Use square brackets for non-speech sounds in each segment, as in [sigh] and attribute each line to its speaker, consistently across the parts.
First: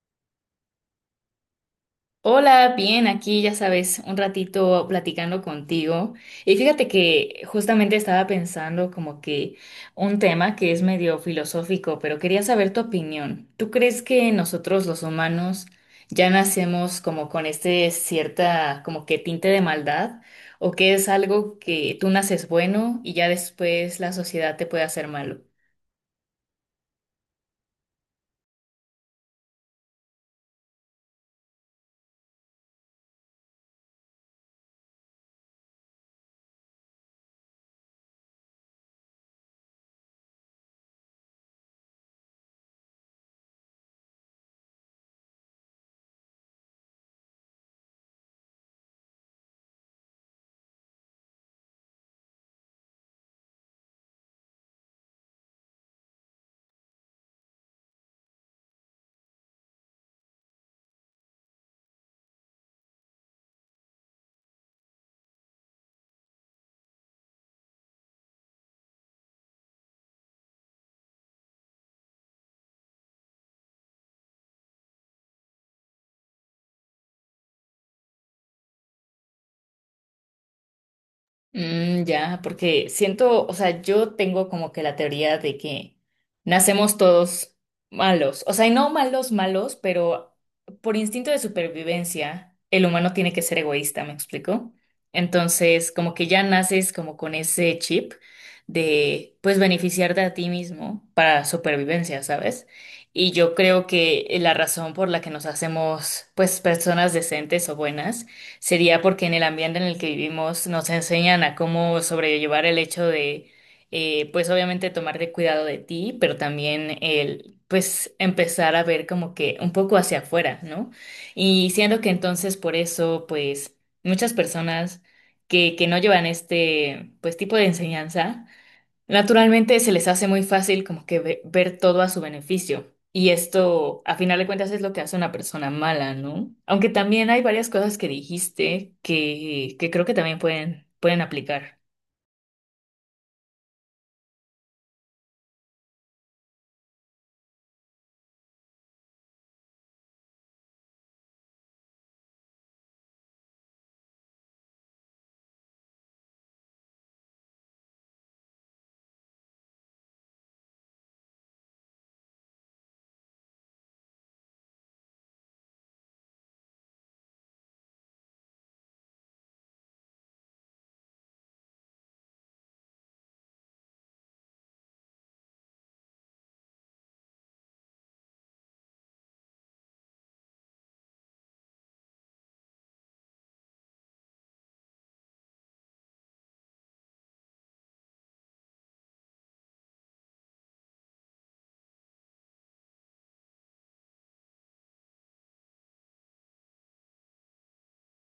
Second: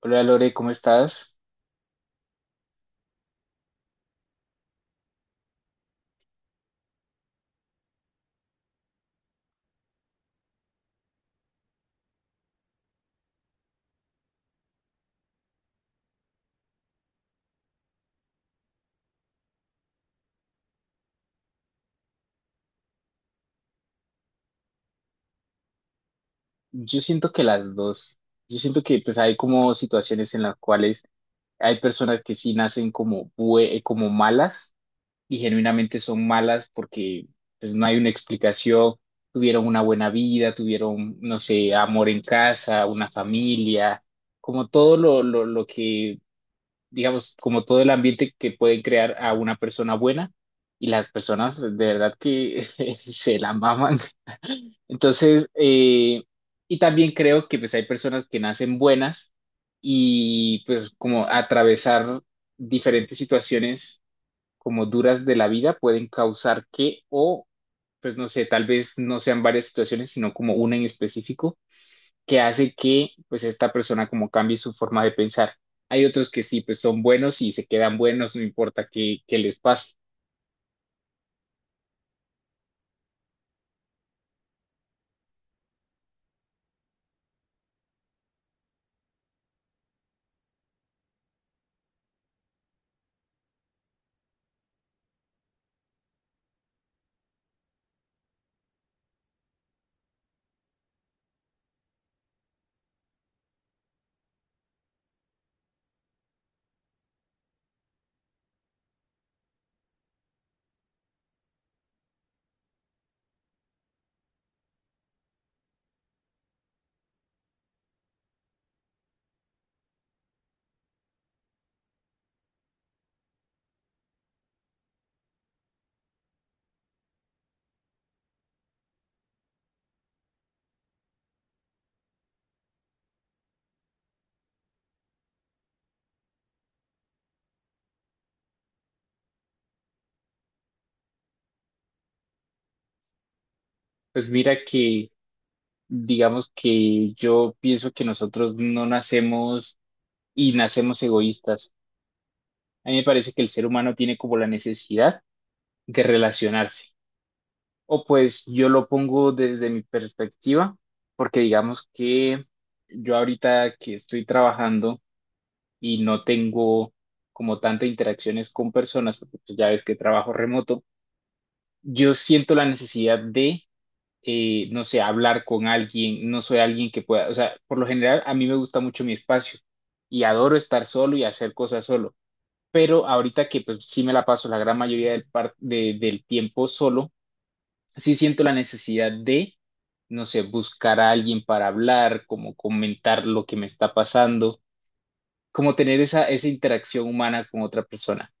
Speaker 1: Hola Lore, ¿cómo estás?
Speaker 2: Hola, bien, aquí ya sabes, un ratito platicando contigo. Y fíjate que justamente estaba pensando como que un tema que es medio filosófico, pero quería saber tu opinión. ¿Tú crees que nosotros los humanos ya nacemos como con este cierta como que tinte de maldad? ¿O que es algo que tú naces bueno y ya después la sociedad te puede hacer malo?
Speaker 1: Yo siento que las dos, yo siento que pues hay como situaciones en las cuales hay personas que sí nacen como, como malas y genuinamente son malas porque pues no hay una explicación, tuvieron una buena vida, tuvieron, no sé, amor en casa, una familia, como todo lo que digamos, como todo el ambiente que pueden crear a una persona buena y las personas de verdad que [laughs] se la maman. [laughs] Entonces, y también creo que pues hay personas que nacen buenas y pues como atravesar diferentes situaciones como duras de la vida pueden causar que o pues no sé, tal vez no sean varias situaciones, sino como una en específico, que hace que pues esta persona como cambie su forma de pensar. Hay otros que sí, pues son buenos y se quedan buenos, no importa qué, qué les pase.
Speaker 2: Ya, porque siento, o sea, yo tengo como que la teoría de que nacemos todos malos, o sea, y no malos, malos, pero por instinto de supervivencia, el humano tiene que ser egoísta, ¿me explico? Entonces, como que ya naces como con ese chip de, pues, beneficiarte a ti mismo para supervivencia, ¿sabes? Y yo creo que la razón por la que nos hacemos, pues, personas decentes o buenas sería porque en el ambiente en el que vivimos nos enseñan a cómo sobrellevar el hecho de, pues obviamente tomar de cuidado de ti, pero también el, pues empezar a ver como que un poco hacia afuera, ¿no? Y siendo que entonces por eso, pues muchas personas que no llevan este, pues tipo de enseñanza, naturalmente se les hace muy fácil como que ver todo a su beneficio. Y esto, a final de cuentas, es lo que hace una persona mala, ¿no? Aunque también hay varias cosas que dijiste que creo que también pueden, pueden aplicar.
Speaker 1: Pues mira que, digamos que yo pienso que nosotros no nacemos y nacemos egoístas. A mí me parece que el ser humano tiene como la necesidad de relacionarse. O pues yo lo pongo desde mi perspectiva, porque digamos que yo ahorita que estoy trabajando, y no tengo como tantas interacciones con personas, porque pues ya ves que trabajo remoto, yo siento la necesidad de, no sé, hablar con alguien, no soy alguien que pueda, o sea, por lo general a mí me gusta mucho mi espacio y adoro estar solo y hacer cosas solo, pero ahorita que pues sí me la paso la gran mayoría del tiempo solo, sí siento la necesidad de no sé, buscar a alguien para hablar, como comentar lo que me está pasando, como tener esa interacción humana con otra persona.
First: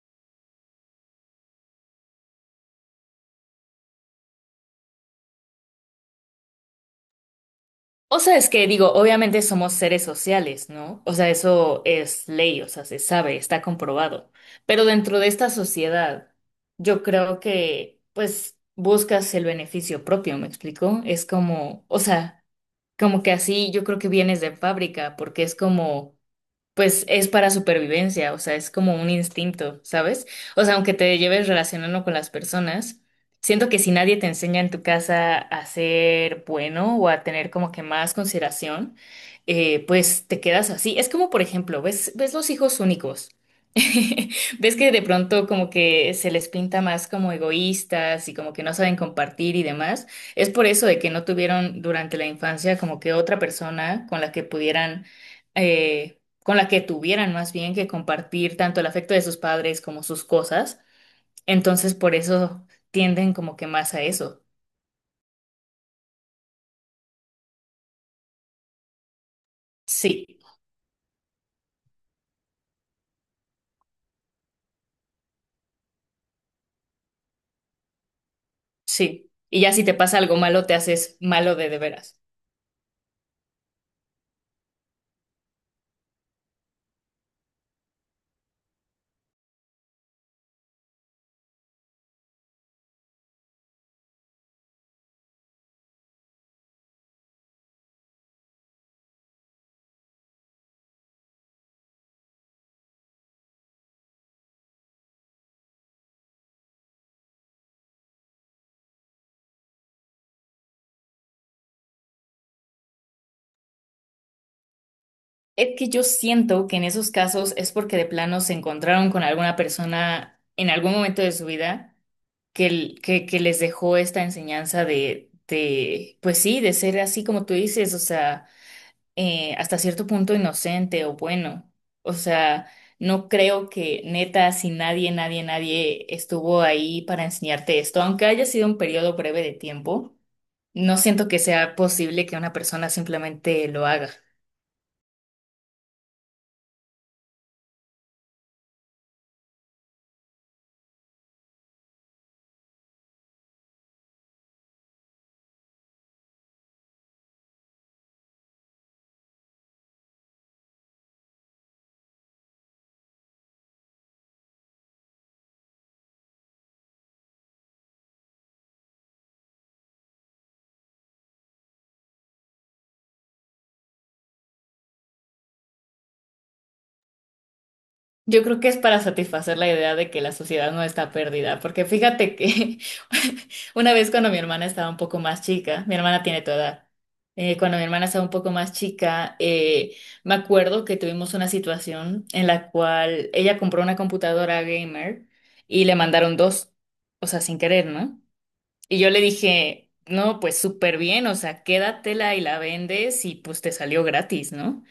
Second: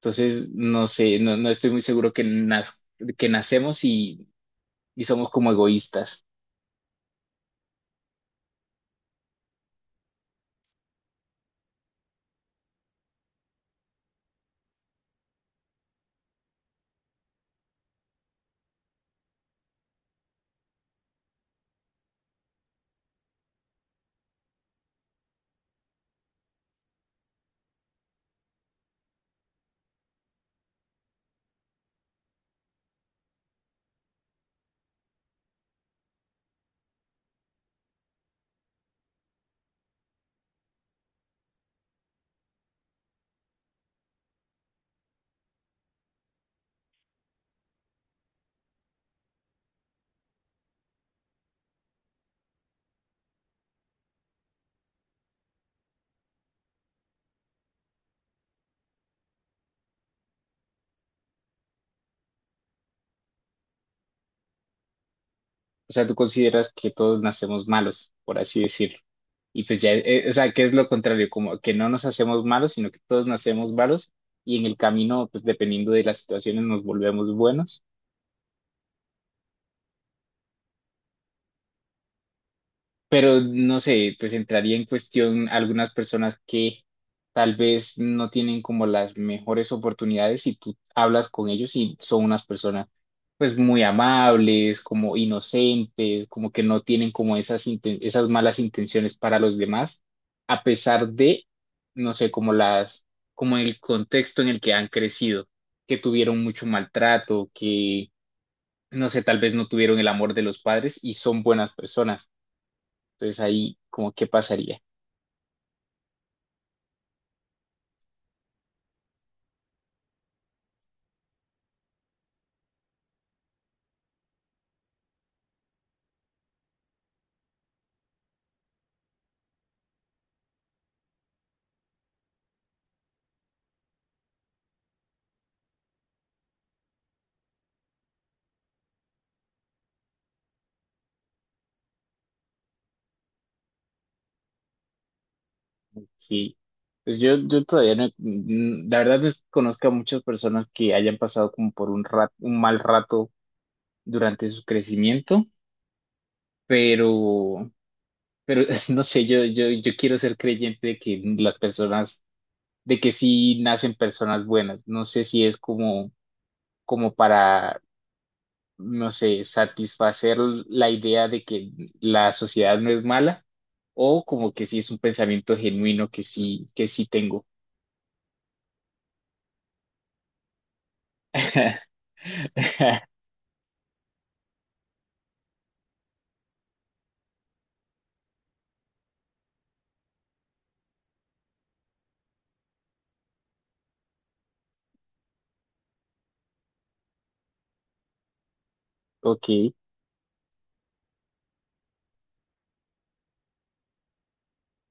Speaker 1: Entonces, no sé, no estoy muy seguro que, que nacemos y somos como egoístas.
Speaker 2: O sea, es que digo, obviamente somos seres sociales, ¿no? O sea, eso es ley, o sea, se sabe, está comprobado. Pero dentro de esta sociedad, yo creo que, pues, buscas el beneficio propio, ¿me explico? Es como, o sea... Como que así yo creo que vienes de fábrica, porque es como, pues es para supervivencia, o sea, es como un instinto, ¿sabes? O sea, aunque te lleves relacionando con las personas, siento que si nadie te enseña en tu casa a ser bueno o a tener como que más consideración, pues te quedas así. Es como, por ejemplo, ves los hijos únicos. [laughs] Ves que de pronto como que se les pinta más como egoístas y como que no saben compartir y demás. Es por eso de que no tuvieron durante la infancia como que otra persona con la que pudieran eh, con la que tuvieran más bien que compartir tanto el afecto de sus padres como sus cosas. Entonces, por eso tienden como que más a eso.
Speaker 1: O sea, tú consideras que todos nacemos malos, por así decirlo. Y pues ya, o
Speaker 2: Sí,
Speaker 1: sea, que es lo contrario, como que no nos hacemos malos, sino que todos nacemos malos y en el camino, pues dependiendo de las situaciones, nos volvemos buenos.
Speaker 2: sí. Y ya si te pasa algo malo, te haces malo de veras.
Speaker 1: Pero no sé, pues entraría en cuestión algunas personas que tal vez no tienen como las mejores oportunidades y tú hablas con ellos y son unas personas pues muy amables, como inocentes, como que no tienen como esas malas intenciones para los demás, a pesar de, no sé, como las, como el contexto en el que han crecido, que tuvieron mucho maltrato, que, no sé, tal vez no tuvieron el amor de los padres y son buenas personas entonces ahí, como, ¿qué pasaría?
Speaker 2: Es que yo siento que en esos casos es porque de plano se encontraron con alguna persona en algún momento de su vida que, que les dejó esta enseñanza de, pues sí, de ser así como tú dices, o sea, hasta cierto punto inocente o bueno. O sea, no creo que neta, si nadie, nadie, nadie estuvo ahí para enseñarte esto, aunque haya sido un periodo breve de tiempo, no siento que sea posible que una persona simplemente lo haga.
Speaker 1: Sí. Pues yo todavía no, la verdad desconozco conozco a muchas personas que hayan pasado como por un un mal rato durante su crecimiento, pero, pero [laughs] no sé, yo quiero ser creyente de que las personas, de que sí nacen personas buenas. No sé si es como, como para, no sé, satisfacer la idea de que la sociedad no es mala o como que sí es un pensamiento genuino que sí tengo.
Speaker 2: Yo creo que es para satisfacer la idea de que la sociedad no está perdida, porque fíjate que
Speaker 1: [laughs]
Speaker 2: [laughs] una vez cuando mi hermana estaba un poco más chica, mi hermana tiene tu edad, cuando mi hermana estaba un poco más chica, me acuerdo que tuvimos una situación en la cual ella compró una computadora gamer y le mandaron dos, o sea, sin querer, ¿no? Y yo le
Speaker 1: Ok,
Speaker 2: dije, no, pues súper bien, o sea, quédatela y la vendes y pues te salió gratis, ¿no?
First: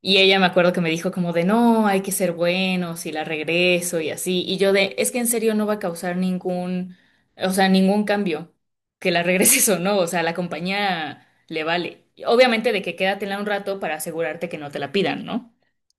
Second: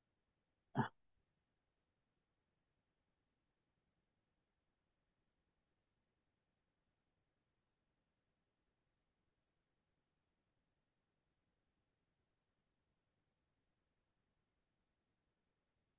Speaker 2: Y ella me acuerdo que me dijo como de no, hay que ser buenos y la regreso y así. Y yo de, es que en serio no va a causar ningún, o sea, ningún cambio que la regreses o no. O sea, a la compañía le vale. Y obviamente de que quédatela un rato para asegurarte que no te la pidan, ¿no?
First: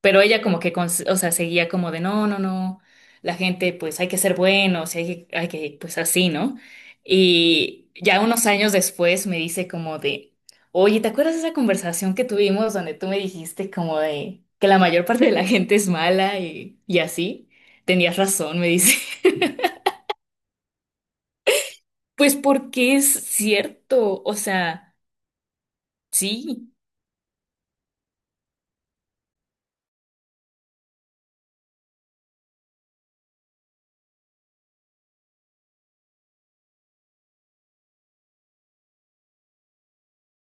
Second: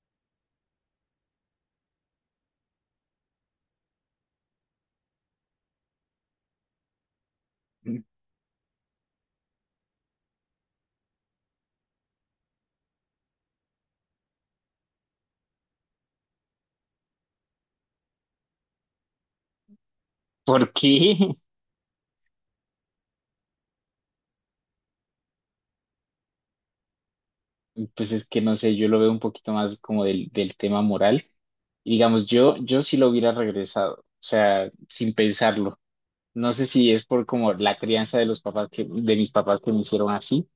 Speaker 2: Pero ella como que, o sea, seguía como de, no, no, no, la gente pues hay que ser buenos, hay que, pues así, ¿no? Y ya unos años después me dice como de, oye, ¿te acuerdas de esa conversación que tuvimos donde tú me dijiste como de que la mayor parte de la gente es mala y así? Tenías razón, me dice. [laughs]
Speaker 1: ¿por qué?
Speaker 2: Pues porque es cierto, o sea, sí,
Speaker 1: [laughs] Pues es que no sé, yo lo veo un poquito más como del tema moral. Y digamos, yo sí lo hubiera regresado, o sea, sin pensarlo. No sé si es por como la crianza de los papás que, de mis papás que me hicieron así,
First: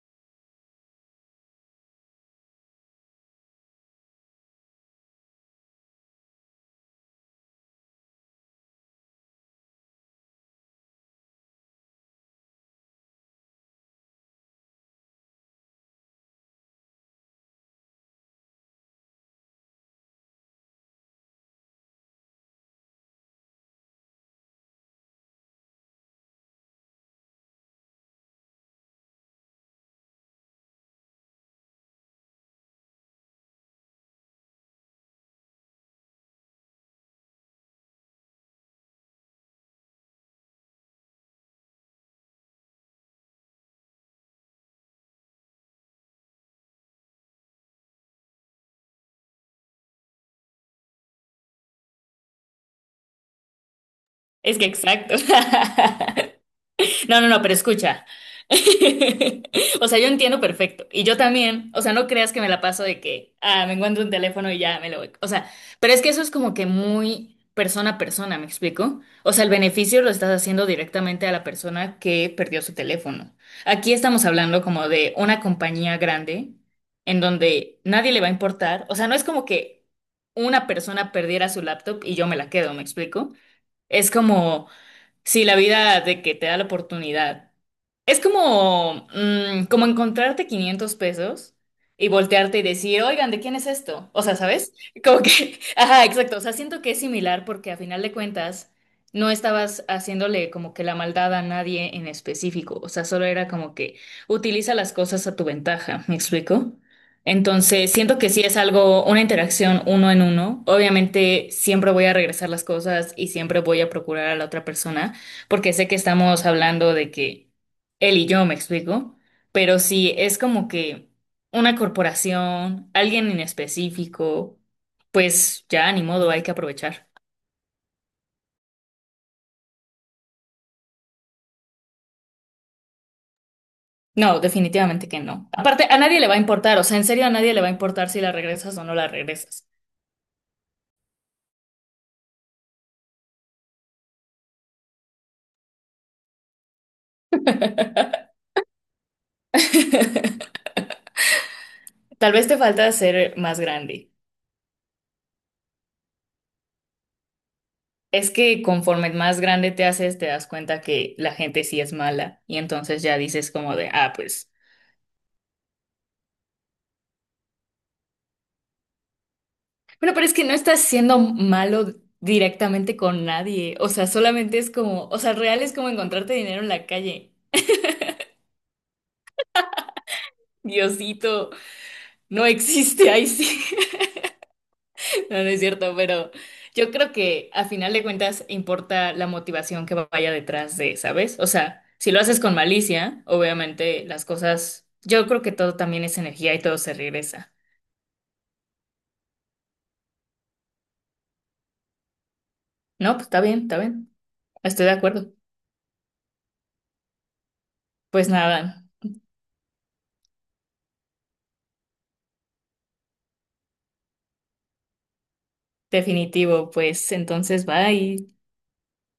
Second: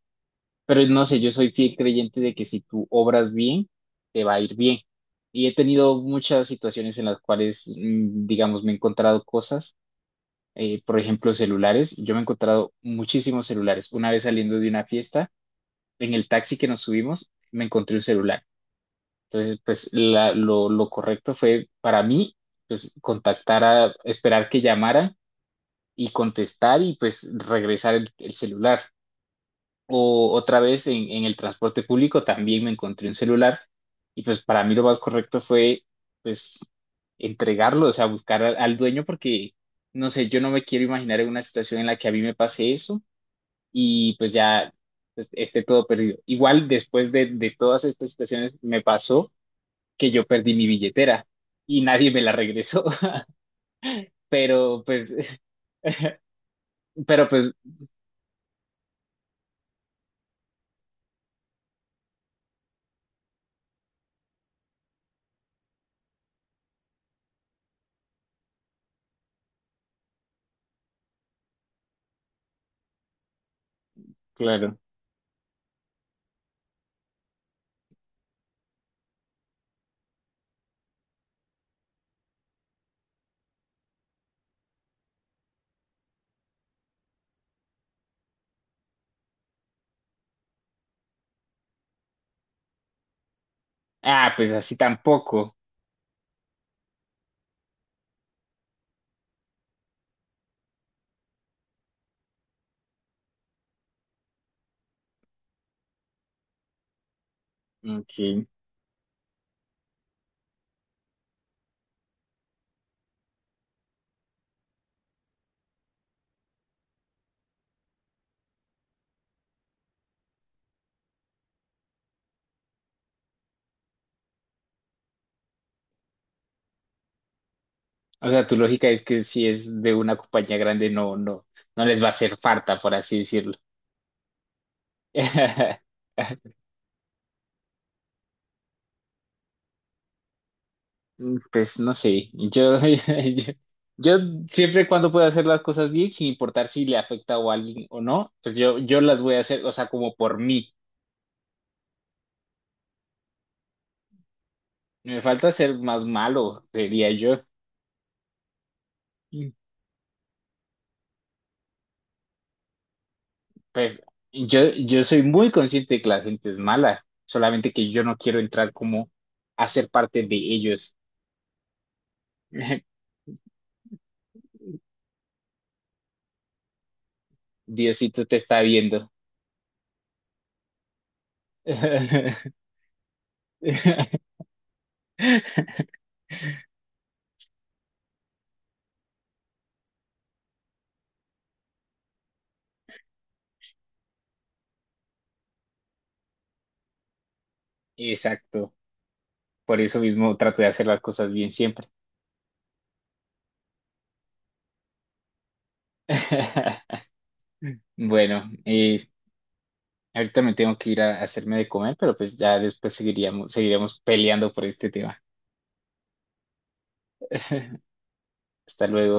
Speaker 1: pero no sé, yo soy fiel creyente de que si tú obras bien, te va a ir bien. Y he tenido muchas situaciones en las cuales, digamos, me he encontrado cosas. Eh, por ejemplo, celulares. Yo me he encontrado muchísimos celulares. Una vez saliendo de una fiesta, en el taxi que nos subimos, me encontré un celular. Entonces, pues lo correcto fue para mí, pues contactar a, esperar que llamaran y contestar y pues regresar el celular. O otra vez en el transporte público también me encontré un celular y pues para mí lo más correcto fue pues entregarlo, o sea, buscar al dueño porque, no sé, yo no me quiero imaginar en una situación en la que a mí me pase eso y pues ya pues, esté todo perdido. Igual después de todas estas situaciones me pasó que yo perdí mi billetera y nadie me la regresó, [laughs]
Speaker 2: es que
Speaker 1: pero
Speaker 2: exacto.
Speaker 1: pues,
Speaker 2: [laughs] No,
Speaker 1: pero
Speaker 2: no, no,
Speaker 1: pues,
Speaker 2: pero escucha. [laughs] O sea, yo entiendo perfecto. Y yo también. O sea, no creas que me la paso de que, ah, me encuentro un teléfono y ya me lo voy. O sea, pero es que eso es como que muy persona a persona, ¿me explico? O sea, el beneficio lo estás haciendo directamente a la persona que perdió su teléfono. Aquí estamos hablando
Speaker 1: claro.
Speaker 2: como de una compañía grande en donde nadie le va a importar. O sea, no es como que una persona perdiera su laptop y yo me la quedo, ¿me explico? Es como. Sí, la vida de que te da la oportunidad. Es como, como encontrarte 500 pesos y voltearte y decir, oigan, ¿de quién es esto? O
Speaker 1: Ah,
Speaker 2: sea,
Speaker 1: pues
Speaker 2: ¿sabes?
Speaker 1: así
Speaker 2: Como
Speaker 1: tampoco.
Speaker 2: que, [laughs] ajá, exacto. O sea, siento que es similar porque a final de cuentas no estabas haciéndole como que la maldad a nadie en específico. O sea, solo era como que utiliza las cosas a tu ventaja. ¿Me explico? Entonces, siento
Speaker 1: Ok.
Speaker 2: que sí es algo, una interacción uno en uno. Obviamente, siempre voy a regresar las cosas y siempre voy a procurar a la otra persona porque sé que estamos hablando de que él y yo me explico, pero si es como que una corporación, alguien en específico, pues ya ni modo, hay que aprovechar.
Speaker 1: O sea, tu lógica es que si es de una compañía grande, no les va a hacer falta, por así decirlo.
Speaker 2: No, definitivamente que no. Aparte, a
Speaker 1: [laughs]
Speaker 2: nadie le va a importar, o sea, en serio a nadie le va a importar si la regresas o no la regresas.
Speaker 1: Mm, pues no sé, yo, [laughs] yo, yo siempre cuando puedo hacer las cosas bien, sin importar si le afecta a alguien o no, pues yo las voy a hacer, o sea, como por mí.
Speaker 2: Tal vez te falta ser más grande.
Speaker 1: Me falta ser más malo, diría yo.
Speaker 2: Es que conforme más
Speaker 1: Mm,
Speaker 2: grande te haces, te das cuenta que la gente sí es mala y entonces ya dices como de,
Speaker 1: pues
Speaker 2: ah, pues...
Speaker 1: yo, yo soy muy consciente de que la gente es mala, solamente que yo no quiero entrar como a ser
Speaker 2: Bueno,
Speaker 1: parte
Speaker 2: pero es
Speaker 1: de
Speaker 2: que no estás
Speaker 1: ellos.
Speaker 2: siendo malo directamente
Speaker 1: [laughs]
Speaker 2: con nadie. O sea, solamente es como, o sea, real es como encontrarte dinero en la calle.
Speaker 1: Diosito te está viendo.
Speaker 2: Diosito, no
Speaker 1: [laughs]
Speaker 2: existe ahí sí. [laughs] No, no es cierto, pero yo creo que a final de cuentas importa la motivación que vaya detrás de, ¿sabes? O sea, si lo haces con malicia, obviamente las cosas, yo creo que todo también es energía y todo se regresa.
Speaker 1: Exacto. Por eso mismo trato de hacer las cosas bien siempre.
Speaker 2: No, pues está bien, está bien. Estoy de acuerdo.
Speaker 1: [laughs]
Speaker 2: Pues
Speaker 1: Bueno,
Speaker 2: nada,
Speaker 1: ahorita me tengo que ir a hacerme de comer, pero pues ya después seguiremos peleando por este tema.
Speaker 2: definitivo, pues entonces
Speaker 1: [laughs]
Speaker 2: bye.
Speaker 1: Hasta luego.